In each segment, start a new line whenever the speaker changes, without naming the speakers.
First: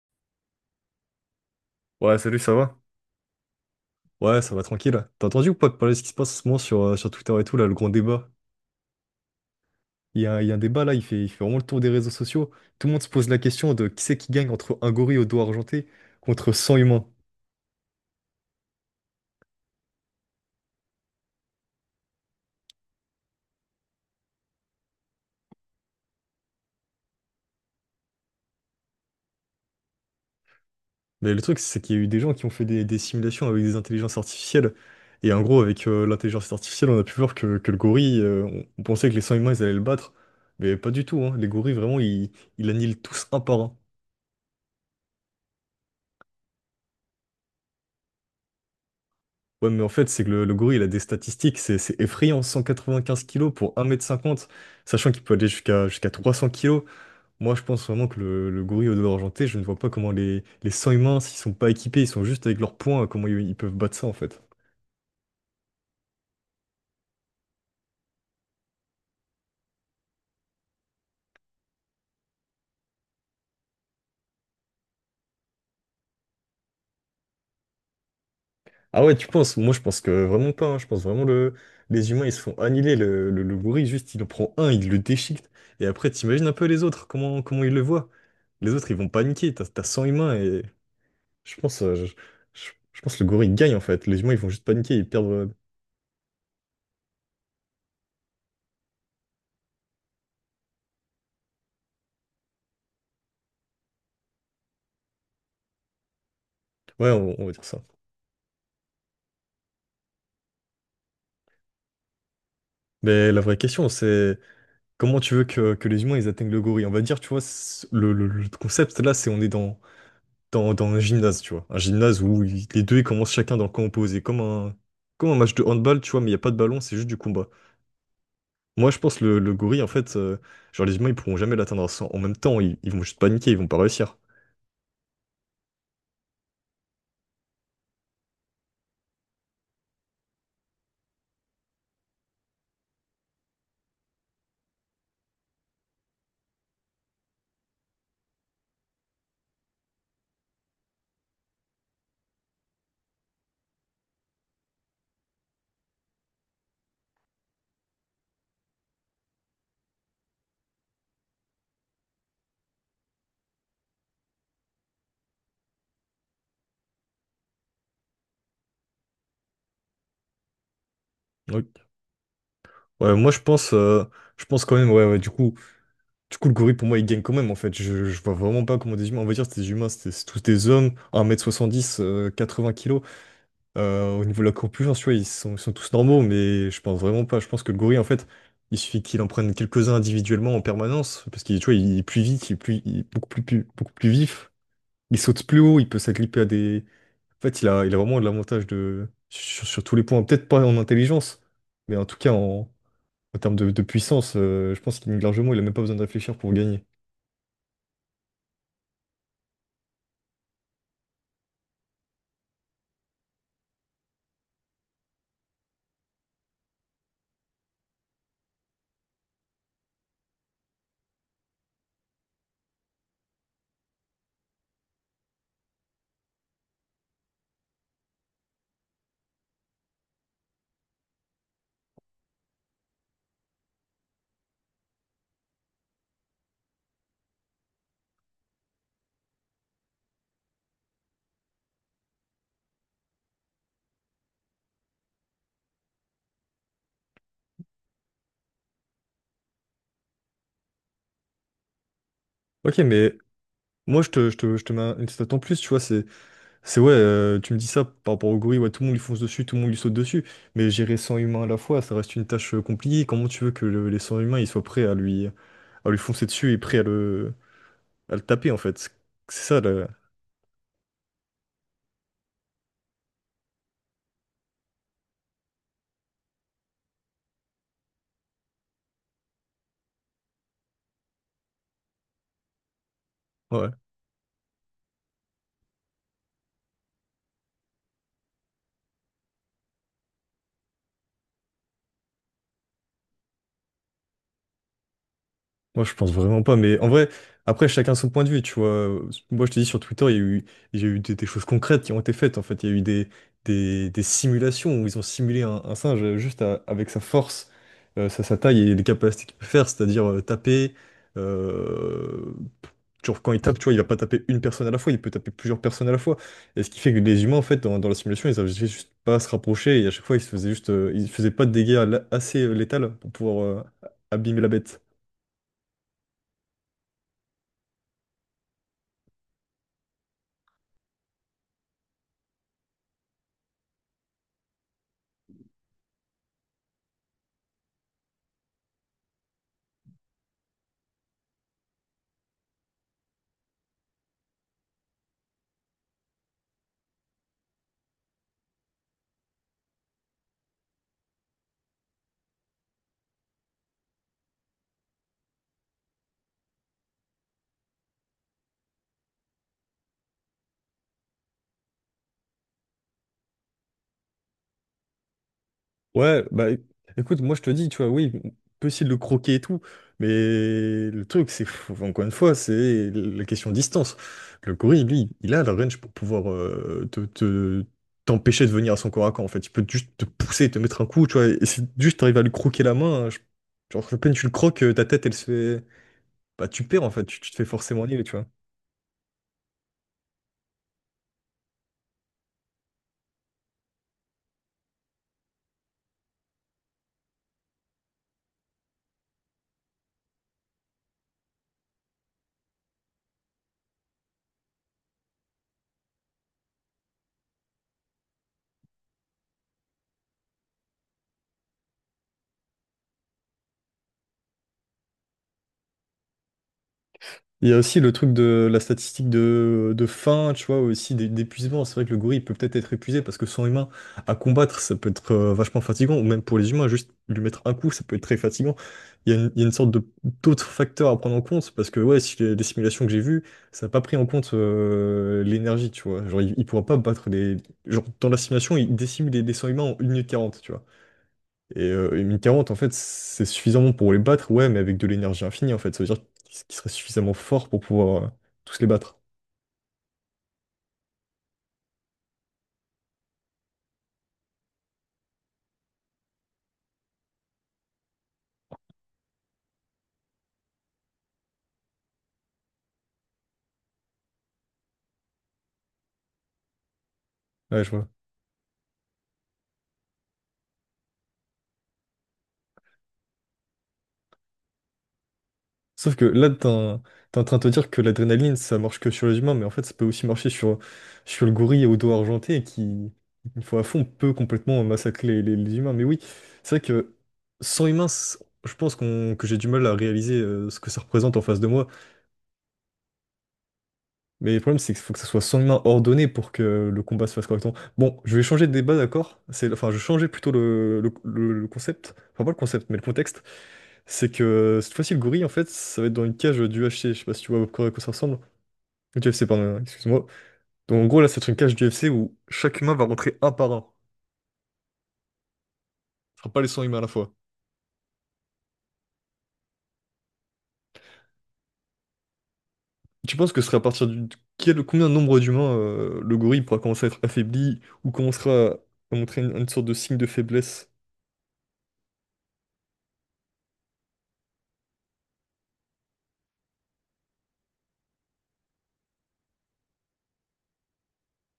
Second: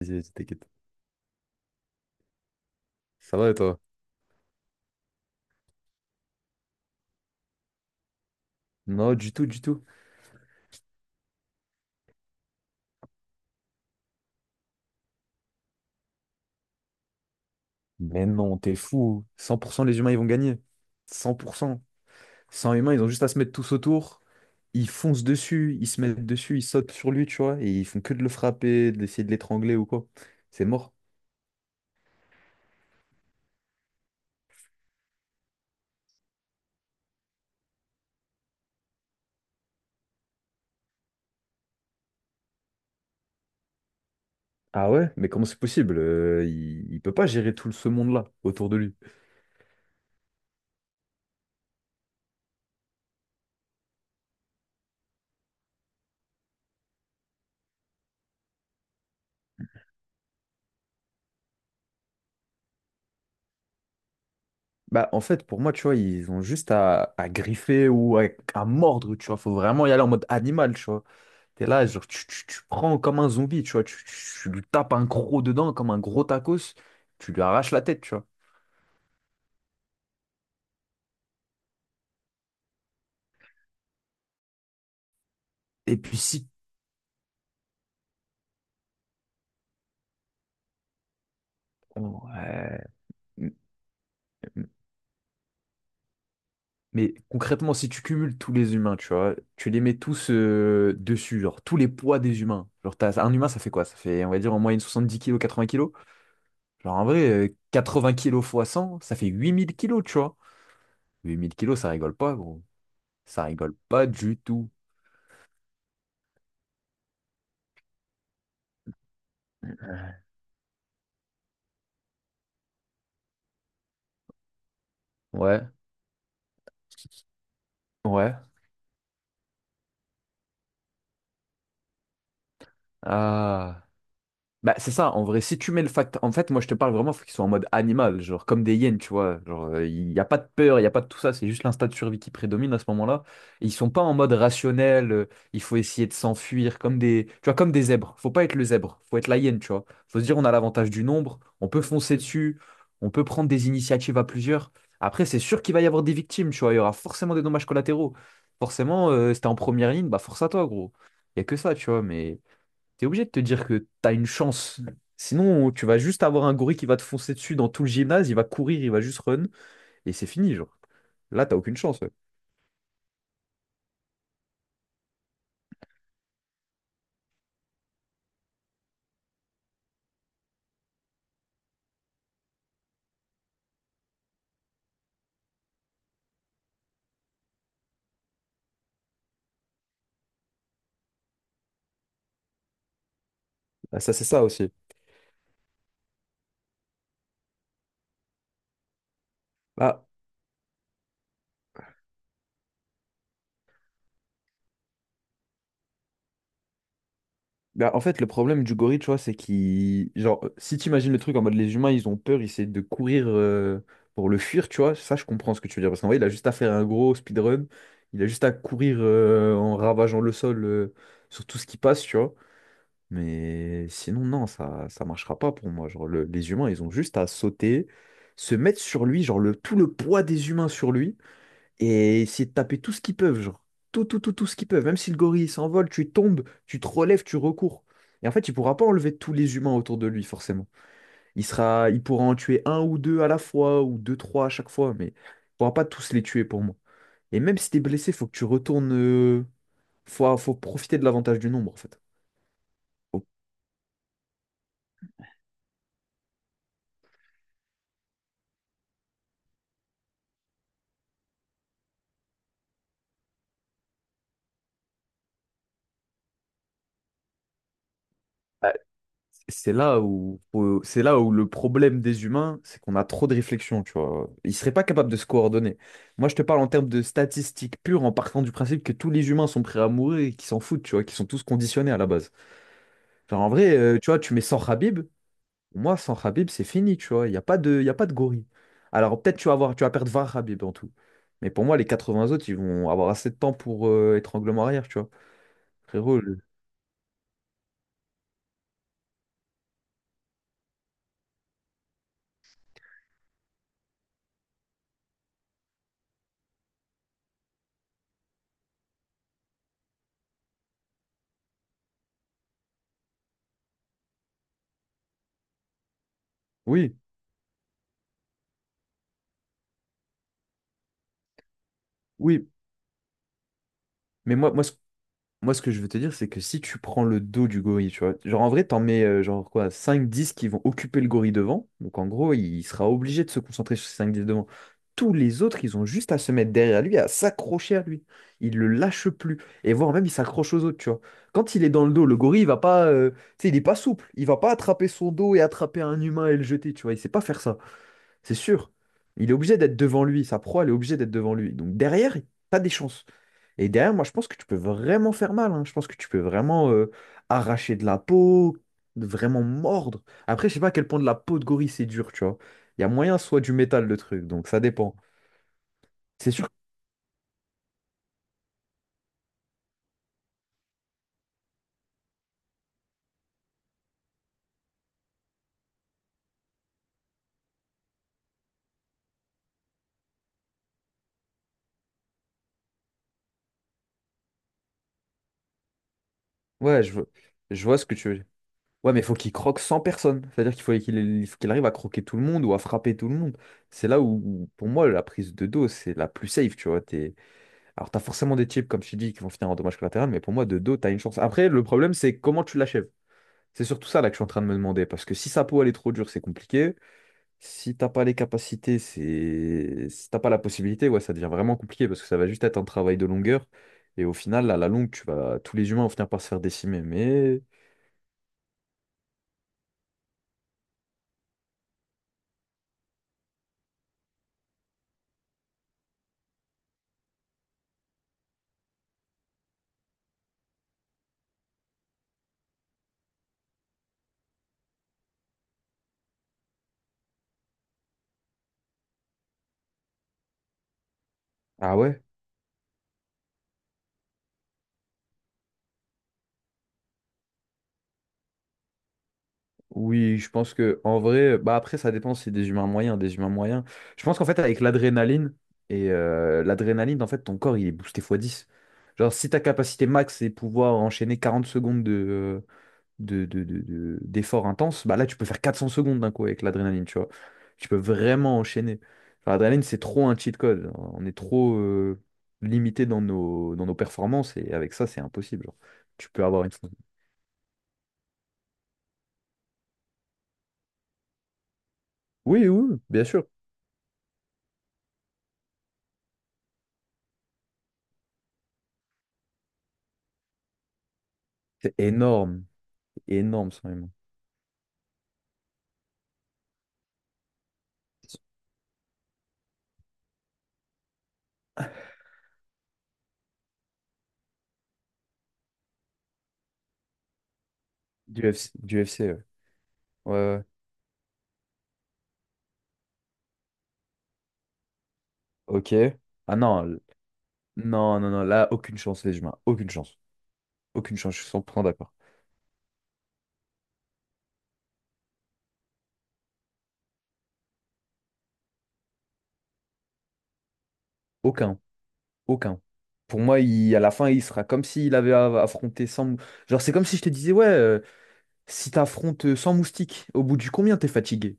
Vas-y, vas-y, t'inquiète.
Ouais, salut, ça va?
Ça va et toi?
Ouais, ça va tranquille. T'as entendu ou pas de parler de ce qui se passe en ce moment sur Twitter et tout, là, le grand débat?
Non, du tout, du tout.
Il y a un débat là, il fait vraiment le tour des réseaux sociaux. Tout le monde se pose la question de qui c'est qui gagne entre un gorille au doigt argenté contre 100 humains.
Mais non, t'es fou. 100%, les humains, ils vont gagner. 100%. 100 humains, ils ont juste à se mettre tous autour. Ils foncent dessus, ils se mettent dessus, ils sautent sur lui, tu vois. Et ils font que de le frapper, d'essayer de l'étrangler ou quoi. C'est mort.
Mais le truc, c'est qu'il y a eu des gens qui ont fait des simulations avec des intelligences artificielles. Et en gros, avec l'intelligence artificielle, on a pu voir que le gorille, on pensait que les 100 humains, ils allaient le battre. Mais pas du tout, hein. Les gorilles, vraiment, ils annihilent tous un par un.
Ah ouais? Mais comment c'est possible? Il peut pas gérer tout ce monde-là autour de lui.
Ouais, mais en fait, c'est que le gorille, il a des statistiques, c'est effrayant, 195 kilos pour 1,50 m sachant qu'il peut aller jusqu'à 300 kilos. Moi, je pense vraiment que le gorille au dos argenté, je ne vois pas comment les sangs humains, s'ils sont pas équipés, ils sont juste avec leurs poings, comment ils peuvent battre ça, en fait.
Bah, en fait, pour moi, tu vois, ils ont juste à griffer ou à mordre, tu vois. Faut vraiment y aller en mode animal, tu vois. T'es là, genre, tu prends comme un zombie, tu vois, tu lui tapes un croc dedans comme un gros tacos, tu lui arraches la tête, tu vois.
Ah ouais, tu penses? Moi, je pense que vraiment pas, hein. Je pense vraiment les humains, ils se font annihiler. Le gorille, juste, il en prend un, il le déchiquette. Et
Et
après,
puis
t'imagines
si...
un peu les autres, comment ils le voient? Les autres, ils vont paniquer, t'as 100 humains et... Je pense, euh, je,
oh,
je-
ouais.
je pense que le gorille
M-
gagne en fait. Les humains ils vont juste
m-
paniquer, ils perdent.
Mais concrètement, si tu cumules tous les humains, tu vois, tu les mets tous dessus, genre, tous les poids des humains. Genre, t'as- un humain, ça fait quoi? Ça fait, on va dire, en moyenne 70 kilos, 80 kilos. Genre, en
Ouais,
vrai,
on va dire ça.
80 kilos fois 100 ça fait 8 000 kilos, tu vois. 8 000 kilos, ça rigole pas, gros.
Mais la
Ça
vraie
rigole
question
pas du
c'est
tout.
comment tu veux que les humains ils atteignent le gorille? On va dire, tu vois, le concept là c'est on est dans un gymnase, tu vois. Un gymnase où les deux ils commencent chacun dans le camp opposé, comme un match de
Ouais,
handball, tu vois, mais il n'y a pas de ballon, c'est juste du combat.
ouais.
Moi je pense le gorille en fait, genre les humains ils pourront jamais l'atteindre. En même temps, ils vont juste paniquer, ils vont pas
Ah.
réussir.
Bah, c'est ça, en vrai, si tu mets le fact... En fait, moi, je te parle vraiment, faut qu'ils soient en mode animal, genre comme des hyènes, tu vois. Genre, il n'y a pas de peur, il n'y a pas de tout ça, c'est juste l'instinct de survie qui prédomine à ce moment-là. Et ils sont pas en mode rationnel, il faut essayer de s'enfuir, comme des... Tu vois, comme des zèbres. Faut pas être le zèbre, faut être la hyène, tu vois. Faut se dire, on a l'avantage du nombre, on peut foncer dessus, on peut prendre des initiatives à plusieurs. Après, c'est sûr qu'il va y avoir des victimes, tu vois, il y aura forcément des dommages collatéraux. Forcément, si t'es en première ligne, bah force à toi, gros. Il n'y a que ça, tu vois, mais t'es obligé de te dire que t'as une chance. Sinon, tu vas juste avoir un gorille qui va te foncer dessus dans tout le gymnase, il va courir, il va juste run, et c'est fini, genre. Là, t'as
Ouais,
aucune chance. Ouais.
ouais, moi je pense quand même, ouais, ouais, du coup. Du coup, le gorille, pour moi, il gagne quand même, en fait. Je vois vraiment pas comment des humains. On va dire, c'est des humains, c'est tous des hommes, 1,70 m, 80 kilos. Au niveau de la corpulence, tu vois, ils sont tous normaux, mais je pense vraiment pas. Je pense que le gorille, en fait, il suffit qu'il en prenne quelques-uns individuellement en permanence, parce qu'il, tu vois, il est plus vite, il est beaucoup plus, beaucoup
Ah,
plus
ça, c'est ça
vif.
aussi.
Il saute plus haut, il peut s'agripper à des. En fait, il a vraiment de l'avantage sur tous
Bah,
les points. Peut-être pas en intelligence, mais en tout cas, en termes de puissance, je pense qu'il largement, il a même pas besoin de réfléchir pour gagner.
bah, en fait, le problème du gorille, tu vois, c'est qu'il... Genre, si t'imagines le truc en mode les humains, ils ont peur, ils essaient de courir pour le fuir, tu vois, ça, je comprends ce que tu veux dire. Parce qu'en vrai, il a juste à faire un gros speedrun, il a juste à courir en ravageant le sol sur tout ce qui passe, tu vois. Mais sinon, non, ça marchera pas pour moi. Genre, le- les humains, ils ont juste à sauter, se mettre sur lui, genre le, tout le poids des humains sur lui, et essayer de taper tout ce qu'ils peuvent, genre. Tout, tout, tout, tout ce qu'ils peuvent. Même si le gorille il s'envole, tu tombes, tu te relèves, tu recours. Et en fait, il pourra pas enlever tous les humains autour de lui, forcément. Il sera, il pourra en tuer un ou deux à la fois, ou deux, trois à chaque fois, mais il pourra pas tous les tuer pour moi. Et même si t'es blessé, faut que tu retournes. Faut, faut profiter de l'avantage du nombre, en fait.
Ok, mais moi je te mets une stat en plus, tu vois, c'est ouais, tu me dis ça par rapport au gorille, ouais, tout le monde lui fonce dessus, tout le monde lui saute dessus, mais gérer 100 humains à la fois, ça reste une tâche compliquée, comment tu veux que les 100 humains ils soient prêts à lui foncer dessus et prêts à le taper en fait, c'est ça
C'est
là,
là où, c'est là où le problème des humains, c'est qu'on a trop de réflexion, tu vois. Ils seraient pas capables de se coordonner. Moi, je te parle en termes de statistiques pures, en partant du principe que tous les humains sont prêts à mourir et qu'ils s'en foutent, tu vois, qu'ils sont tous conditionnés à la base. Enfin, en
ouais.
vrai, tu vois, tu mets sans Khabib, moi, sans Khabib, c'est fini, tu vois. Il y a pas de gorille. Alors, peut-être tu vas avoir, tu vas perdre 20 Khabib en tout. Mais pour moi, les 80 autres, ils vont avoir assez de temps pour étranglement arrière, tu vois.
Moi, je pense
Frérot, le-
vraiment pas, mais en vrai, après, chacun son point de vue, tu vois. Moi, je te dis, sur Twitter, il y a eu des choses concrètes qui ont été faites, en fait. Il y a eu des simulations où ils ont simulé un singe juste avec sa force, sa taille et les capacités qu'il peut faire, c'est-à-dire taper. euh, genre, quand il tape, tu vois, il va pas taper une personne à la fois, il peut taper plusieurs personnes à la fois. Et ce qui fait
oui,
que les humains, en fait, dans la simulation, ils avaient juste pas à se rapprocher et à chaque fois, ils faisaient pas de dégâts assez
oui.
létals pour pouvoir
Mais
abîmer la
moi, moi, ce
bête.
Moi, ce que je veux te dire, c'est que si tu prends le dos du gorille, tu vois, genre en vrai, t'en mets genre quoi, cinq dix qui vont occuper le gorille devant. Donc en gros, il sera obligé de se concentrer sur ces 5-10 devant. Tous les autres, ils ont juste à se mettre derrière lui, à s'accrocher à lui. Il le lâche plus. Et voire même, il s'accroche aux autres, tu vois. Quand il est dans le dos, le gorille, il va pas, tu sais, il est pas souple. Il va pas attraper son dos et attraper un humain et le jeter, tu vois. Il sait pas faire ça. C'est sûr. Il est obligé d'être devant lui. Sa proie, elle est obligée d'être devant lui. Donc derrière, t'as des chances. Et derrière, moi, je pense que tu peux vraiment faire mal, hein. Je pense que tu peux vraiment arracher de la peau, vraiment mordre. Après, je sais pas à quel point de la peau de gorille c'est dur, tu vois. Il y a moyen soit du métal, le truc. Donc ça dépend.
Ouais,
C'est sûr.
bah écoute, moi je te dis, tu vois, oui, on peut essayer de le croquer et tout, mais le truc, encore une fois, c'est la question de distance. Le gorille, lui, il a la range pour pouvoir t'empêcher de venir à son corps à corps, en fait. Il peut juste te pousser, te mettre un coup, tu vois, et si juste t'arrives à lui croquer la main, hein, genre, à peine tu le croques, ta tête, elle se fait. Bah, tu
Ouais,
perds, en
je,
fait,
vois-
tu te fais
je vois
forcément
ce que
nier,
tu
tu
veux dire.
vois.
Ouais, mais il faut qu'il croque sans personne. C'est-à-dire qu'il faut qu'il il faut qu'il arrive à croquer tout le monde ou à frapper tout le monde. C'est là où, où, pour moi, la prise de dos, c'est la plus safe, tu vois. T'es- Alors, tu as forcément des types, comme tu dis, qui vont finir en dommage collatéral, mais pour moi, de dos, tu as une chance. Après, le problème, c'est comment tu l'achèves. C'est surtout ça là que je suis en train de me demander, parce que si sa peau, elle est trop dure, c'est compliqué. Si t'as pas les capacités, c'est... Si t'as pas la possibilité, ouais, ça devient vraiment compliqué, parce que ça va juste être un travail de longueur. Et au final, à la longue, tu vas... tous les humains vont finir par se faire décimer. Mais...
Il y a aussi le truc de la statistique de faim, tu vois, aussi d'épuisement. C'est vrai que le gorille peut peut-être être épuisé parce que son humain à combattre, ça peut être vachement fatigant, ou même pour les humains, juste lui mettre un coup, ça peut être très fatigant. Il y a une sorte de d'autres facteurs à prendre en compte parce que, ouais, si les simulations que j'ai vues, ça n'a pas pris en compte l'énergie, tu vois. Genre, il pourra pas battre les. Genre, dans la simulation, il décime des 100 humains en 1 min 40 tu vois. Et,
Ah
euh,
ouais?
et 1040, en fait, c'est suffisamment pour les battre, ouais, mais avec de l'énergie infinie, en fait. Ça veut dire qu'ils seraient suffisamment forts pour pouvoir tous les battre.
Oui, je pense que en vrai, bah après ça dépend si c'est des humains moyens, des humains moyens. Je pense qu'en fait avec l'adrénaline et l'adrénaline en fait ton corps il est boosté fois 10. Genre si ta capacité max c'est pouvoir enchaîner 40 secondes de d'efforts intenses, bah là tu peux faire 400 secondes d'un coup avec l'adrénaline, tu vois.
Ouais,
Tu
je
peux
vois.
vraiment enchaîner. Enfin, l'adrénaline c'est trop un cheat code. On est trop limité dans nos performances et avec ça c'est impossible, genre.
Sauf que
Tu peux
là,
avoir
t'es
une
en t'es en train de te dire que l'adrénaline, ça marche que sur les humains, mais en fait, ça peut aussi marcher sur le gorille au dos argenté
Oui, oui, oui,
qui,
bien sûr.
une fois à fond, peut complètement massacrer les humains. Mais oui, c'est vrai que sans humains, je pense que j'ai du mal à réaliser ce que ça représente en face de moi.
C'est énorme. Énorme, son même.
Mais le problème, c'est qu'il faut que ça soit soigneusement ordonné pour que le combat se fasse correctement. Bon, je vais changer de débat, d'accord? Enfin, je changeais plutôt le concept. Enfin, pas le concept, mais le contexte. C'est que cette fois-ci, le gorille, en fait, ça va être dans une cage du UFC. Je sais pas si tu vois à quoi ça ressemble.
Du FC, du
Du
FC, ouais.
UFC, pardon, hein, excuse-moi.
Ouais, ouais.
Donc, en gros, là, c'est une cage du UFC où chaque humain va rentrer un par un.
Ok.
Ce sera
Ah
pas les 100
non,
humains à
l-
la fois.
non, non, non, là, aucune chance, les humains. Aucune chance. Aucune chance, je suis 100% d'accord.
Tu penses que ce serait à partir du. Combien de nombre d'humains le gorille pourra commencer à être affaibli ou commencera à montrer une sorte de signe de faiblesse?
Aucun, aucun. Pour moi, il, à la fin, il sera comme s'il avait a- affronté 100... mou- Genre, c'est comme si je te disais, ouais, si t'affrontes 100 moustiques, au bout du combien t'es fatigué?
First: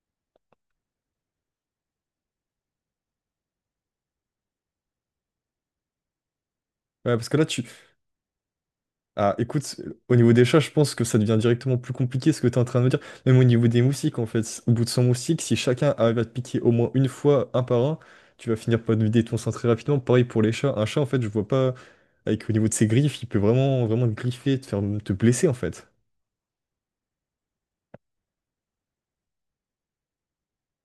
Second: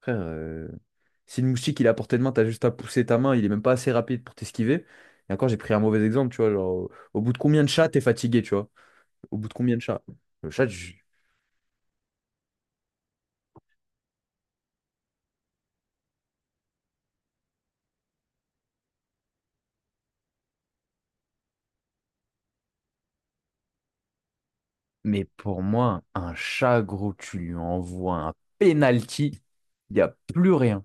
Frère, si le moustique, il est à portée de main, t'as juste à pousser ta main, il est même pas assez rapide pour t'esquiver. Et encore, j'ai pris un mauvais exemple, tu vois, genre, au,
Ouais,
au
parce
bout
que
de
là,
combien de chats t'es fatigué, tu vois?
ah,
Au bout de combien
écoute,
de chats?
au niveau des
Le
chats,
chat,
je pense que ça devient directement plus compliqué ce que tu es en train de me dire. Même au niveau des moustiques, en fait. Au bout de 100 moustiques, si chacun arrive à te piquer au moins une fois, un par un, tu vas finir par te vider ton sang très rapidement. Pareil pour les chats. Un chat, en fait, je vois pas, avec au niveau de ses griffes, il peut vraiment, vraiment te griffer, te faire te
mais
blesser, en
pour
fait.
moi, un chat, gros, tu lui envoies un penalty, il n'y a plus rien.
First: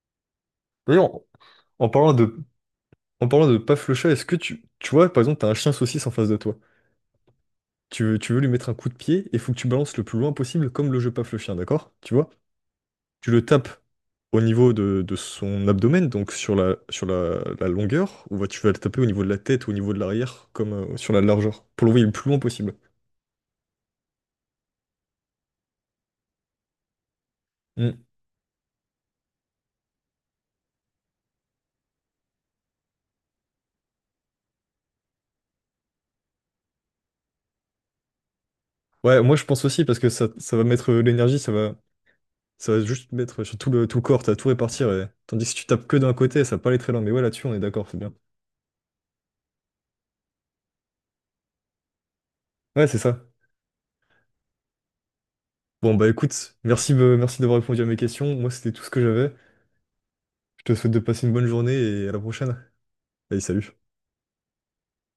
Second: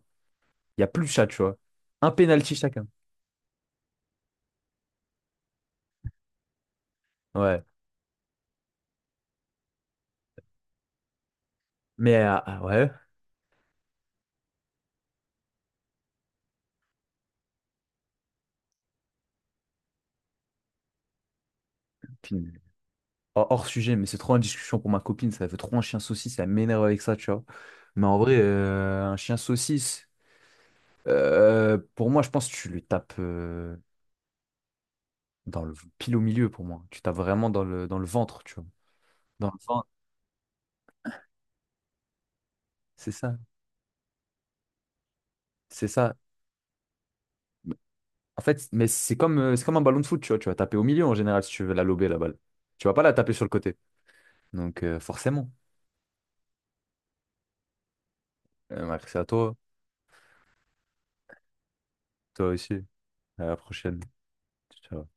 Il n'y a plus
D'ailleurs,
de chat, tu vois.
en
Un
parlant de,
penalty chacun.
en parlant de paf le chat, est-ce que tu vois, par exemple, t'as un chien saucisse en face de toi.
Ouais.
Tu veux lui mettre un coup de pied et faut que tu balances le plus loin possible, comme le jeu paf le chien, d'accord? Tu
Mais
vois?
ah ouais.
Tu le tapes au niveau de son abdomen, donc sur la longueur, ou bah, tu vas le taper au niveau de la tête ou au niveau de l'arrière, comme sur la largeur, pour l'envoyer le plus loin
Puis,
possible.
hors sujet, mais c'est trop une discussion pour ma copine. Ça fait trop un chien saucisse, ça m'énerve avec ça, tu vois.
Mm.
Mais en vrai, un chien saucisse, pour moi, je pense que tu lui tapes dans le pile au milieu pour moi. Tu tapes vraiment dans le ventre, tu vois.
Ouais, moi je
Dans le
pense aussi,
ventre,
parce que ça va mettre l'énergie, ça va juste
c'est ça.
mettre sur tout le corps, t'as tout répartir, tandis que si tu tapes
C'est
que d'un
ça.
côté, ça va pas aller très loin, mais ouais, là-dessus on est d'accord, c'est bien.
En fait, mais c'est comme un ballon de foot, tu vois. Tu vas taper au milieu en général si tu veux la lober, la balle.
Ouais,
Tu vas
c'est
pas la
ça.
taper sur le côté. Donc, forcément.
Bon, bah écoute, merci d'avoir répondu à mes questions, moi c'était tout ce que
Merci à
j'avais,
toi.
je te souhaite de passer une bonne journée et à la
Toi
prochaine.
aussi.
Allez,
À la
salut.
prochaine. Ciao.